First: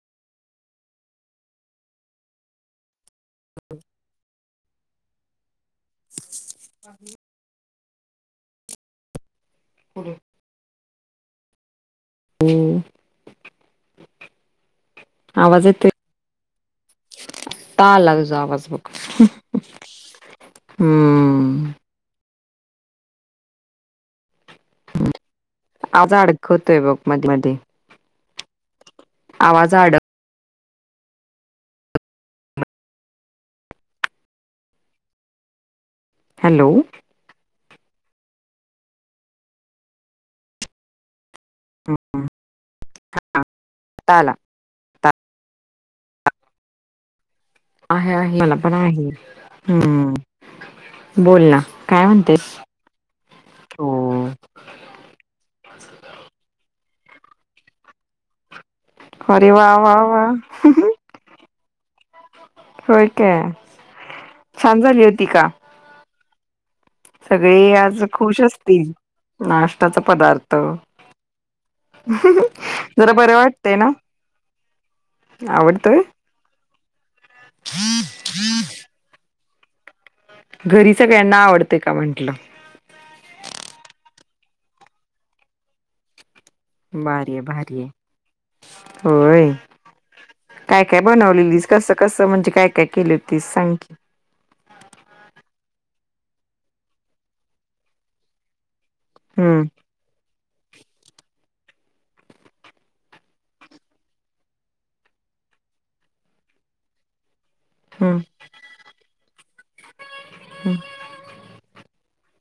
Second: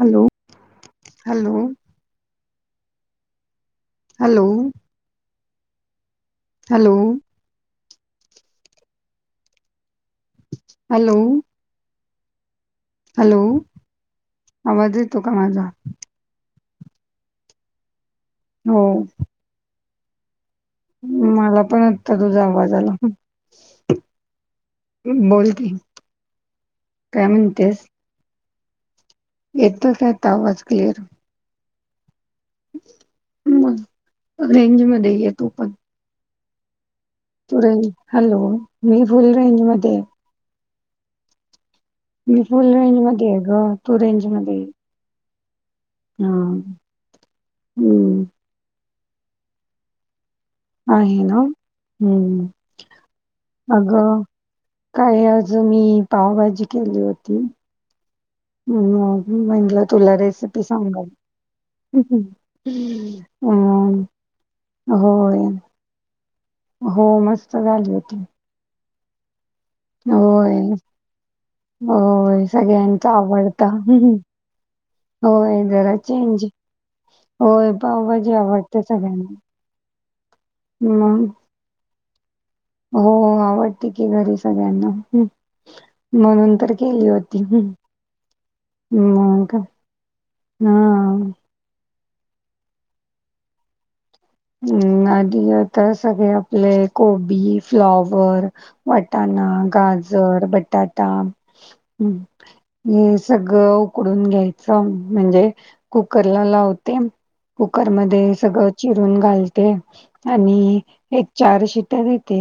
Hello hello hello hello. हं hello. ह. Hello आवाज येतो का आवाज माझा येतोय आता आला तुझाआवाज बघ. हो मला हम्म पण आत्ता तुझा आवाज आला बोल की. आता अडखळतो बघ काय मधी मधी. येतोच काय, अडक आताआवाज क्लिअर. मग रेंज मध्ये येतो पण. हॅलो. हॅलो मी फुल रेंज मध्ये. हम्म मी फुल रेंज मध्ये आहे ग तु आता रेंज आला मध्ये ये. हं. आहे आहे मला, पण आहे हं. आहे बोल ना काय हम्म म्हणतेस हो. अगं काय आज मी पावभाजी केली होती. ह मग, मी अरे वा म्हटलं, वा तुला वा रेसिपी सांगल. हं. होय काय छान झाली होती होय का हो, मस्त सगळे झाली आज होती. खुश असतील आ. होय होय सगळ्यांचा जरा बरं आवडता. वाटतंय ना होय जरा आवडतोय चेंज होय पाव भाजी आवडते सगळ्यांना. घरी मग सगळ्यांना आवडते का म्हंटलं. हो हो, आवडते की घरी सगळ्यांना म्हणून तर केली भारी ये, होती. हं. भारी, ये, होय मग काय काय हां. बनवलेली दिसते. कसं कसं म्हणजे काय काय केली ते, सांग की. हं. आधी आता सगळे आपले कोबी फ्लॉवर वाटाणा. हं. गाजर बटाटा ह. हे सगळं उकडून घ्यायचं म्हणजे कुकरला लावते. हम्म कुकरमध्ये सगळं. ह, 'घालते आणि एक चार शिट्या, देते.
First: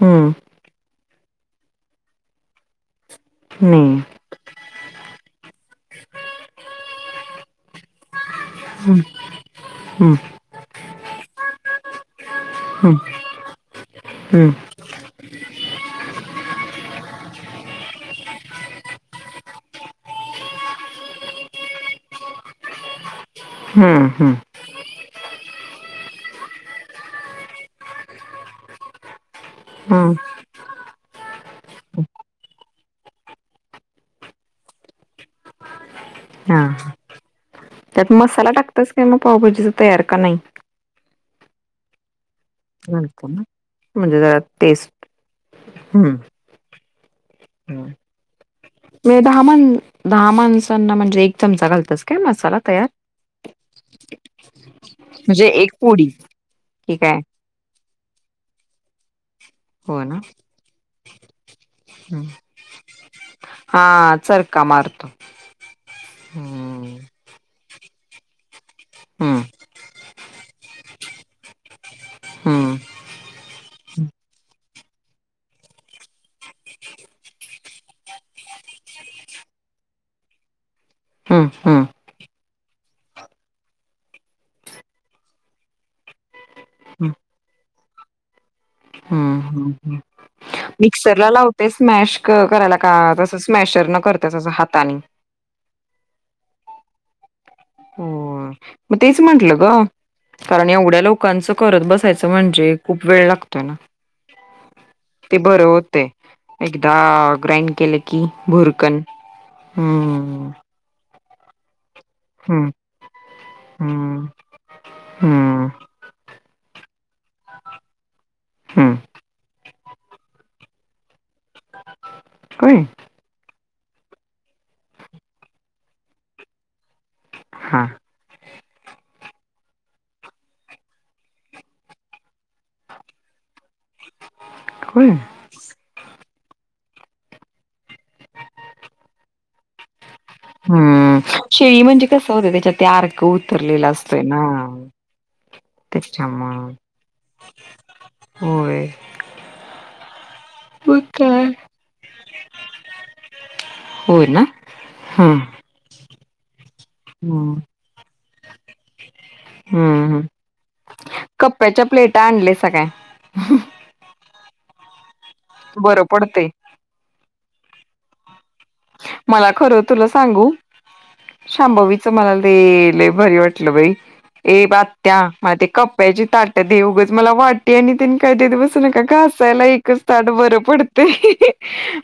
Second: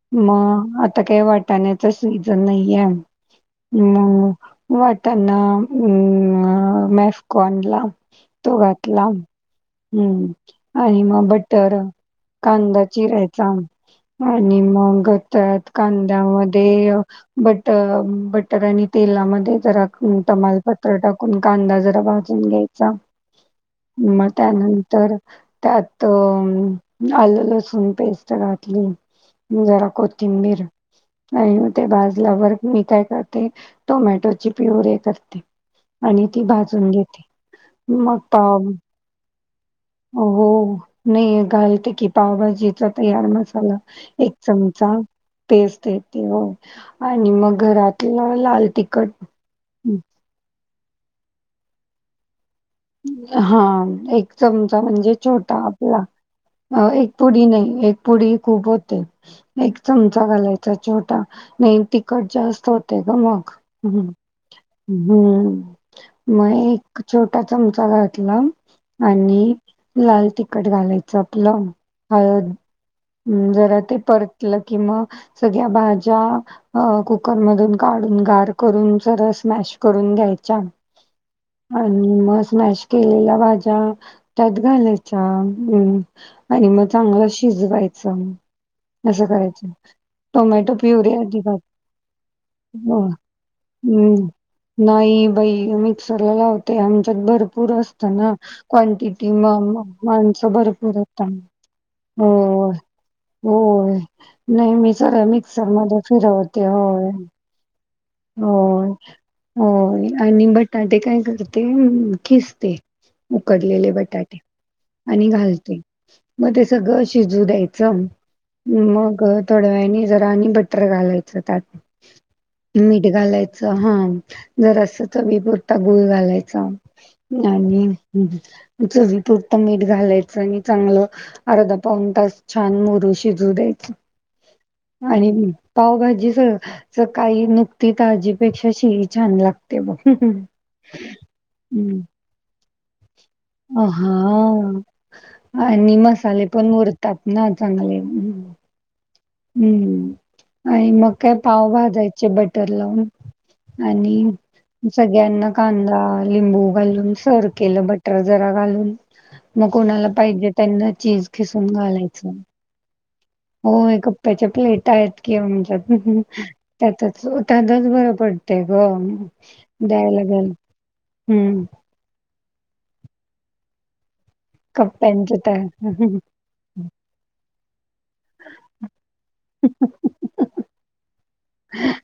हम्म मग आता काही वाटाण्याचा सीजन नाही आहे. नाही मग वाटना अम, मॅफकॉन ला तो घातला, हम्म आणि मग बटर, कांदा चिरायचा. हम्म आणि मग [unintelligible] त्यात कांद्यामध्ये बट -बटर आणि तेलामध्ये जरा तमालपत्र टाकून कांदा जरा भाजून घ्याई चा, हम्म मग हम्म त्यानंतर त्यात, आल लसूण पेस्ट घातली. जरा हम्म कोथिंबीर आणि ते भाजल्यावर मी काय करते टोमॅटोची प्युरे करते. आणि ती हा भाजून घेते. त्यात म मसाला पाव, टाकतस काय मग पावभाजीचा तयार का नाही हो नाही घालते की पावभाजीचा घालतो तयार ना मसाला. म्हणजे एक जरा चमचा टेस्ट टेस्ट हम्म येते. हो आणि मग घरातलं लाल तिखट आमन दहा माणसांना म्हणजे एक चमचा घालतीस काय मसाला तयार? हा, एक चमचा म्हणजे छोटा एक आपला. पोडी अ ठीक एक आहे पुडी नाही, एक पुडी खूप होते. एक हो ना चमचा घालायचा छोटा, नाही हम्म तिखट जास्त होते ग मग. ह- हा चरका मारतो हम्म, म हम्म एक छोटा चमचा घातला, हम्म आणि लाल तिकट घालायचं आपलं, हळ हम्म हम्, जरा ते परतलं किं म सगळ्या भाज्या अ कुकर मधून काढून गार करून सरस स्मॅश करून घ्यायच्या. हम्म्म, हम्म हम् म स्मॅश केलेल्या भाज्या त्यात घालायच्या. हम् आणि मग हम्म चांगला शिजवायच, असं हम्म करायचं. हम्म टोमॅटो प्युरी मिक्सरला अजिबात लावते स्मॅश करायला का हो, तस स्मॅशर न करते हम्म. हात नाही बाई मिक्सरला लावते. आमच्यात भरर भरपूर असत ना होय. मग तेच क्वांटिटी म म्हंटलं ग -माणस कारण भरपूर एवढ्या होतात लोकांचं करत बसायचं हो. म्हणजे खूप वेळ लागतो ना. होय, नाही मी सरळ ते बरं मिक्सर मध्ये होतय. फिरवते एकदा होय. ग्राइंड केले की हो भुरकन हो आणि हम्म. बट बटाटे काय करते हम्म खिसते उकडलेले हम्म बटाटे आणि हम्म घालते, मग ते सगळं शिजू द्यायचं. हम्म मग थोड्या वेळाने जरा आणि बटर घालायचं त्यात. होय मीठ घालायचं हा जरा अस चवी पुुरता गुळ घालायचा. हा आणि चवीपुरत मीठ घालायचं आणि चांगलं अर्धा पाऊन तास छान मुरू शिजू द्या होय. आणि पावभाजी स स काही नुसती ताजीपेक्षा शिळी छान लागते बघ. हम्, म शीळी हम्म म्हणजे कस होतं त्याच्यात ते अर्क अ, उतरलेला असतोय ना. हां. आणि मसाले पण त्याच्यामुळं मुरतात ना चांगले. होय. हम्म, आणि मग काय पाव भाज बटर लावून, होय आणि ना हम्म सगळ्यांना कांदा लिंबू घालून सर्व्ह हम्म केलं बटर जरा घालून. मग कोणाला हम्म. पाहिजे त्यांना चीज खिसून घाला ते काय आणलयसा काय? होय कप्प्याच्या प्लेटा आहेत की आमच्यात बरं पडतंय. त्यातचं त्यातचं बर पड तय गं मला खरं तुला द्यायला पण सांगू हम्म. शांभवीचं मला ते लय भारी वाटलं बाई ए आत्या कप्प्यांचं मला त्या ते कप्प्याची ता ट दे उगच मला वाटी आणि तेन काही देत बसू नका घासायला एकच ताट बरं पडतंय.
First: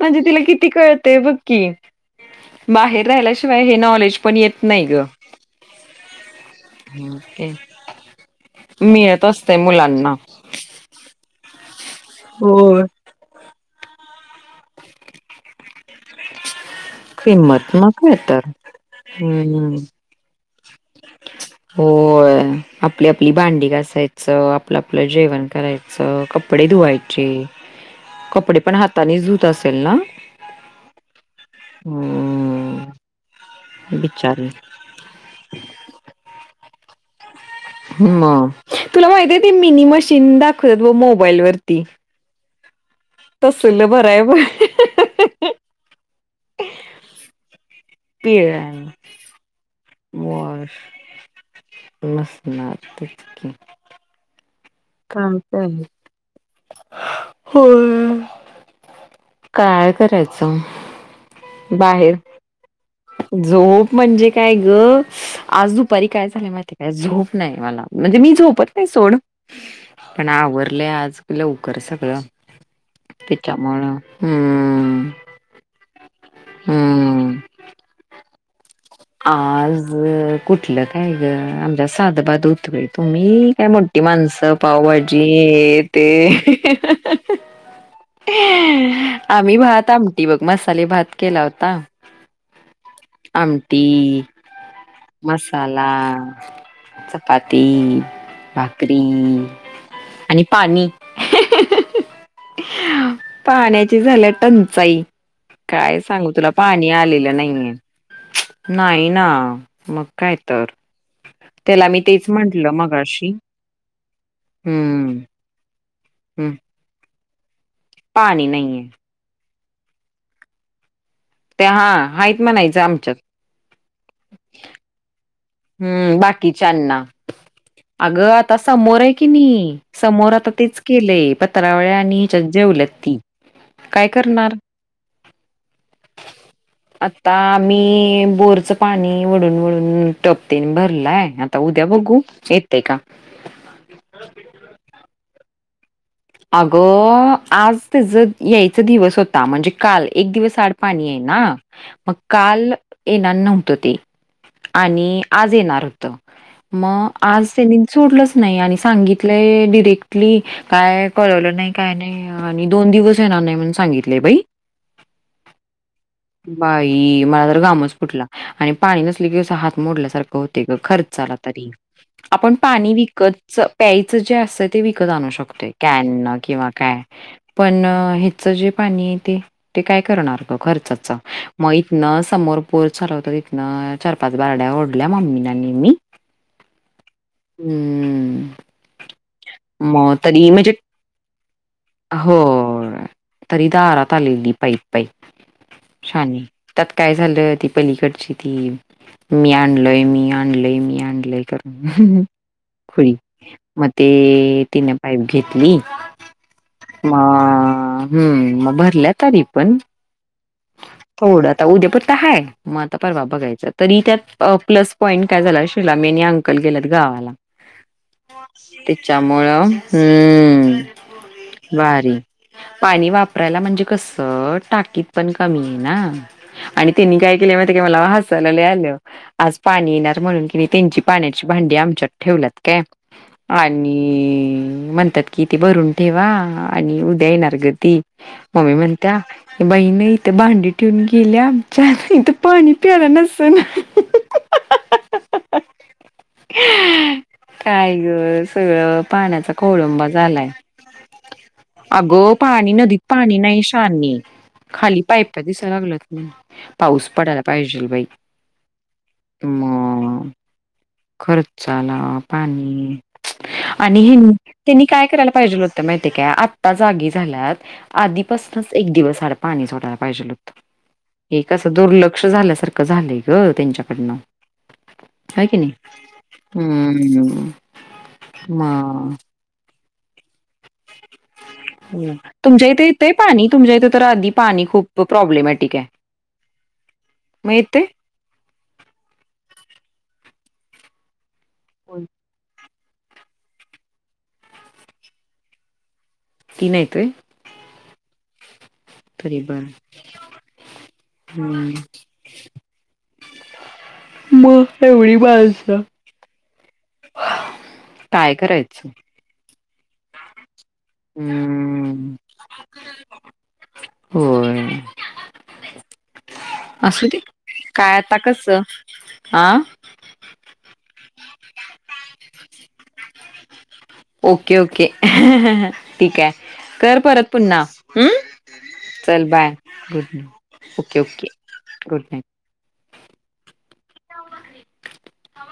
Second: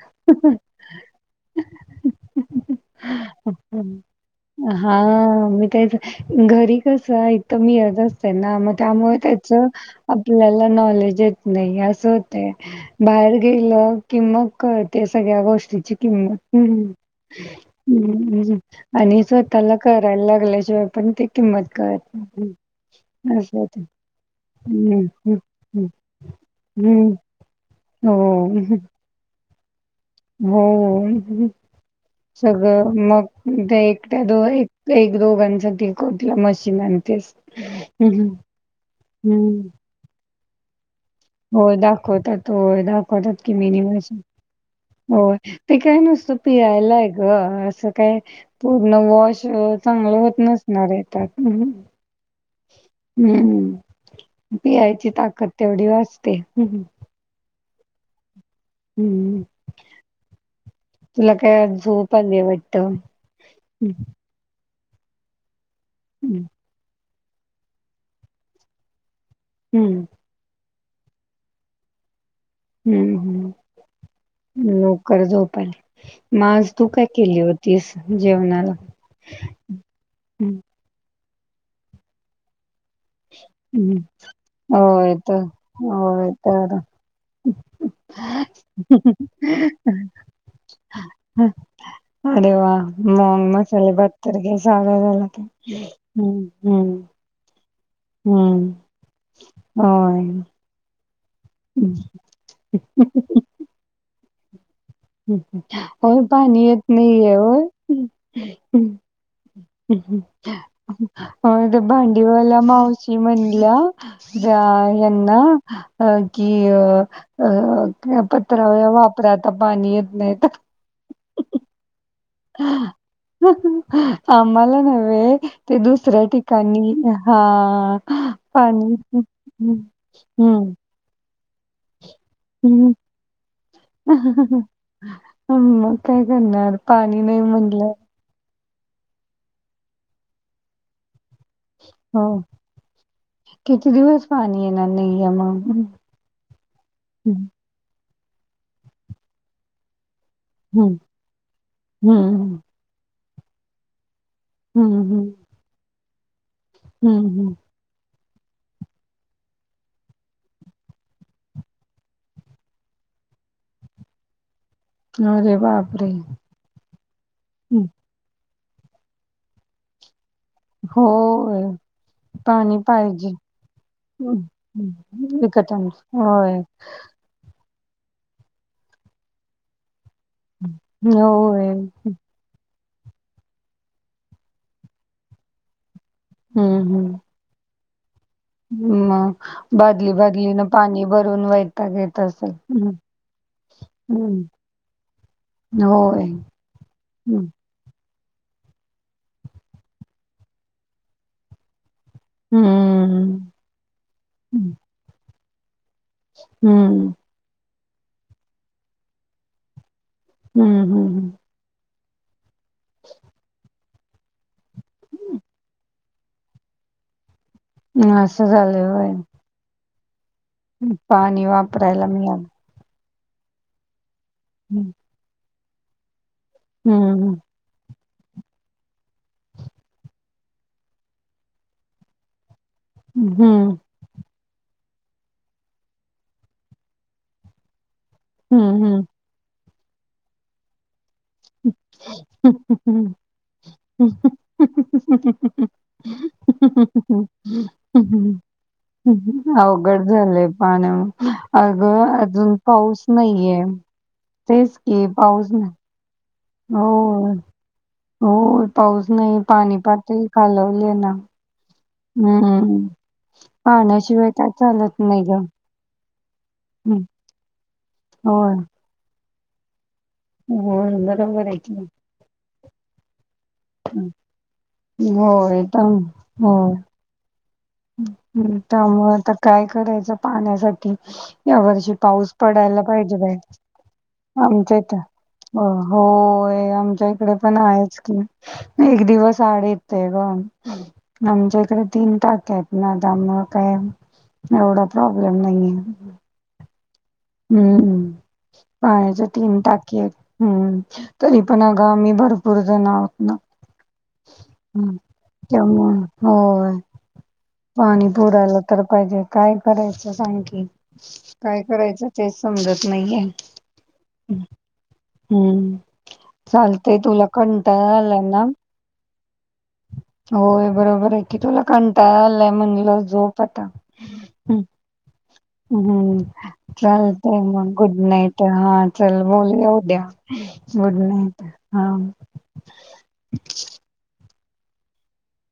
म्हणजे तिला किती कळतंय बघ की. बाहेर राहिल्याशिवाय हे नॉलेज पण येत नाही हा ग. मी त्याच घरी कसं इथं मी येत असते ना मग त्यामुळे मिळत त्याच असतंय मुलांना. आप ल्याला नॉलेज येत नाही असं होत होय. बाहेर गेलं कि मग कळतंय सगळ्या गोष्टीची किंमत किंमत मग काय तर आणि स्वतःला हम्म. करायला लागल्याशिवाय पण ती किंमत कळत होय नाही. आपली आपली असं भांडी होतं. घासायचं आपलं हं, आपलं हं, जेवण हं, करायचं, कपडे हं. धुवायचे. हो, कपडे पण हातानेच धुतं असेल ना? हो सगळं हम्म मग त्या एकट्या दो बिचारी एक एक दोघांसाठी कुठलं मशीन आणतेस. ह हं, म हं. तुला माहिती आहे ते हं. मिनी मशीन दाखवतात ब मोबाईल वरती होतात होय दाखवतात की मीनी तसलं मशिन भराय होय ते काय नुसतं पिळायला आहे गं असं काय पिळा पूर्ण वॉश चांगलं होत वॉश नसणार आहे त्यात नसणार तेच की. पिळायची ताकद तेवढी वाचते. होय. हम्म. काय करायचं तुला काय आज बाहेर झोप आलीये वाटतं. झोप हम्म म्हणजे काय गं आज दुपारी काय झालं माहिती काय झोप नाही मला म्हणजे मी झोपत नाही सोड. हम्म. पण आवरलंय आज लवकर सगळं हम्म त्याच्यामुळं हम्म लवकर झोप आली, म आज तू काय हम्म केली होतीस जेवणाला? आज हं, कुठलं काय गं आमच्यात साधंबाधं हुत बाई. तुम्ही काय हं. मोठी माणसं होय पावभाजी तर हे ते. होय तर आम्ही भात आमटी बघं, मसाले भात केला होता. अरे वा! मंग म साले भात आमटी, तर काय साधा झाला काय? मसाला, हम्म हम्म. चपाती, भाकरी आणि पाणी हम्. पाण्याची झाल्या टंचाई. काय होय सांगू तुला येत पाणी नाहीये आलेलं नाही होय. आहे. हं, नाही ना मग काय तर अ त्या त्याला मी तेच भांडीवाल्या म्हंटलं मावशी मगाशी म्हणल्या जा हम्म यांना अ कि हम्म अ अ पाणी नाहीये पत्रावळ्या वापरा आता पाणी येत नाही तर. ते हां हाईत म्हणायच आमच्यात. आम्हाला नव्हे ते हम्म, दुसऱ्या ठिकाणी बाकीच्यांना. हां अगं आता पाणी समोर हम्म केलय पत्रावळ्या आणि [unintelligible] जेवलेत ती. काय करणार? ह [inaudible] मग काय करणार पाणी आता नाही म्हटल्यावर. मी बोरचं पाणी वडून वडून टपतेन भरलाय आता उद्या बघू हो येतय का? किती दिवस पाणी येनार नाहीये मग. अग हम्म आज त्याचा यायचा दिवस होता म्हणजे काल एक दिवस सांड पाणी आहे ना मग हम्म काल येणार नव्हत ते. हम्म आणि आज येणार होत मग हम्म आज हम्म त्यांनी सोडलच नाही आणि सांगितलय डिरेक्टली काय? कळवल नाही काय नाही आणि दोन दिवस येणार नाही म्हणून सांगितलय बाई. अरे बापरे. बाई मला तर हं. घामच फुटला, आणि पाणी नसल की हात मोडल्यासारख. होतय ग खर्चाला होय तरी. आपण पाणी विकतच, प्यायच जे हं, असतय ते हं. विकत आणू शकतोय. विकत आण कॅन न होय किंवा काय, पण हिच जे पाणी आहे ते, ते काय करणार. खर्चाचा, होय मग इथन समोर बोर चालू होत तिथन, चार पाच बाल्ड्या ओढल्या मम्मीना आणि मी. हम्म हम्म. हम्म. मग, बादली मग तरी बादली न पा म्हणजे पाणी भरून वैताग येत असेल. होय. तरी दारात आलेली पाईप पाईप होय, शानी त्यात काय हम्. झालं ती पलीकडची ती, मी आणलोय, मी आणलय, मी आणलय करत खुळी, हम्म मग ते तिन पाईप घेतली. हम्म मग अ हम्म, मग भरल्या तरी पण. हम्म हम्म उद्यापुरत हाय, मग आता परवा बघायच. तरी त्यात प्लस पॉईंट काय झाला, शिलामी [unintelligible] अंकल गेल्यात गावाला. असं झालंय होय. त्याच्यामुळ हम्म पाणी वापरायला भारी, मिळालं पाणी वापरायला म्हणजे कस टाकीत पण कमी आहे ना, आणि त्यांनी काय हम्म केलय माहितय का मला आल, आज पाणी येणार म्हणून कि नै त्यांची पाण्याची भांडी आमच्यात ठेवलीत काय. हम्म आणि म्हणतात कि ते भरून ठेवा, आणि उद्या येणार ग ती, मम्मी हम्म म्हणत्या बाई न इथ भांडी ठीऊन गेल्या आमच्यात, इथ पाणी प्याला नसन. काय ग, हम्म सगळ पाण्याचा अवघड कोळंबा झालंय झालाय, पाण्या अग अगं अजून पाणी नदीत पाऊस पाणी नाही नाहीये शहाने. तेच खाली की पाईप पाऊस नाही दिसायला लागल्यात म्हण. पाऊस हो पडायला पाहिजेल बाई, हो पाऊस नाही पाणी पातळी मग खालवली ना खरच. चाला हम्म पाणी. आणि पाण्याशिवाय ह्यांनी काय? त्यांनी चालत काय नाही करायला ग पाहिजे होत माहितीय काय? आत्ता जागी झाल्यात होय आधीपासनच एक दिवस आड पाणी सोडायला पाहिजेल होत. होय हे बरोबर आहे कसं की दुर्लक्ष झाल्यासारखं झालंय ग हं. त्यांच्याकडनं. हाय की होय नाही? तर हं. हं हं, त्यामुळ आता काय करायचं पाण्यासाठी? या वर्षी पाऊस तुमच्या पडायला इथे येतंय पाहिजे बाई, पाणी तुमच्या इथे तर आधी पाणी आमच्या ईथ. खूप हो. प्रॉब्लेमॅटिक आहे होय, आमच्या इकडे मग पण येतंय? आहेच की. एक दिवस आड येतय ग, आमच्या कडे तीन टाक्या आहेत. ना त्यामुळे काय एवढा प्रॉब्लेम नाहीये. तिन आहेत व्हय? हं. पाण्याच्या तरी तीन बर टाकी आहेत. हं. तरी पण हम्म अगं, आम्ही भरपूर जण आहोत ना. मग हं, एवढी माणसं त्यामुळं, होय. पाणी काय पुरायला तर करायचं पाहिजे. काय करायचं सांग की? काय करायचं हम्म तेच समजत नाहीेये. अं. होय हं, चालतय. तुला कंटाळा आलाय ना? [inaudible] आं? होय बरोबर आहे कि. तुला कंटाळा आलाय मनलं झोप आता. ओके हं ओके. [unintelligible] हा ठीक हं आहे. कर परत चालतंय पुन्हा. मग गुड हं? नाईट हा चल बाय, बोलूया गुड उद्या night. Good okay okay. Night हा. Good night. [inaudible]